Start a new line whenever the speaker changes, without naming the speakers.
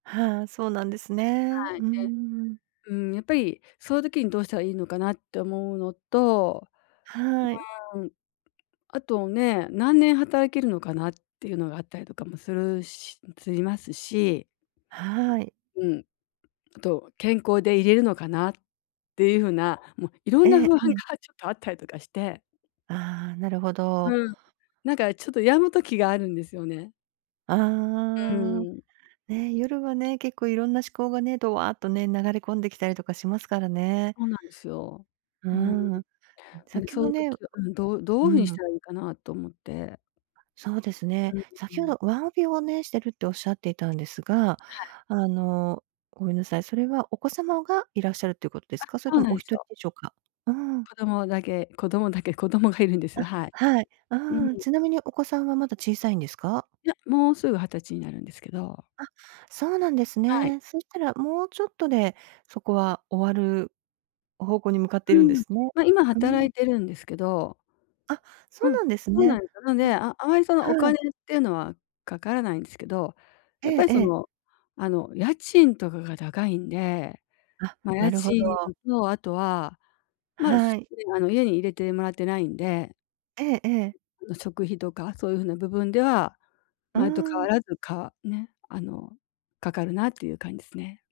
はあ、そうなんですね。
はい。
うー
で、
ん。
うーん、やっぱりその時にどうしたらいいのかなって思うのと、
はい。
うーん、あとね、何年働けるのかなっていうのがあったりとかもするししますし。
はい。
うん。あと健康でいれるのかなっていうふうな、も、いろ
え
んな
え
不安が
ええ。
ちょっとあったりとかして。
ああ、なるほど。
うん、なんか、ちょっと病む時があるんですよね。う
ああ、
ーん。
ね、夜はね、結構いろんな思考がね、ドワーとね、流れ込んできたりとかしますからね。
そうなんですよ。
うー
うーん。
ん、ん、
なんで
先
そう
ほ
いう
ね、
時はうん、どど
う
ういうふうにし
ん。
たらいいかなと思って。
そうです
う
ね。
んう
先ほ
ん。
どワンオペをね、してるっておっしゃっていたんですが、
はい。
あの、ごめんなさい。それはお子様がいらっしゃるっていうことで
あ、
すか？それ
そう
とも
なん
お
で
ひ
す
とり
よ。
でしょうか？うーん。
子供だけ子供だけ、子供がいるんです。
あ、
はい。
はい。
う
ああ、
ん。
ちなみにお子さんはまだ小さいんですか？
いや、もうすぐ20歳になるんですけど。
あ、そうなんです
はい。
ね。そしたら、もうちょっとで、そこは終わる方向に向かってい
う
るんで
ん。
すね。
ま、今
う
働
ん。
いてるんですけど。
あ、そ
う
う
ん、
なんです
そうなん
ね。
ですよ。なの
うん。
で、ああまりその、お
は
金
い。
っていうのはかからないんですけど、
え
やっぱ
え
り
え
そ
え。
の、あの、家賃とかが高いんで、
あ、
ま、
な
家
るほ
賃
ど。
とあとは、まあ、
はい。
では家に入れてもらってないんで、
ええええ。
ん、食費とか、そういうふうな部分では、
うー
前と変わ
ん。
らずか、ね、あの、かかるなっていう感じですね。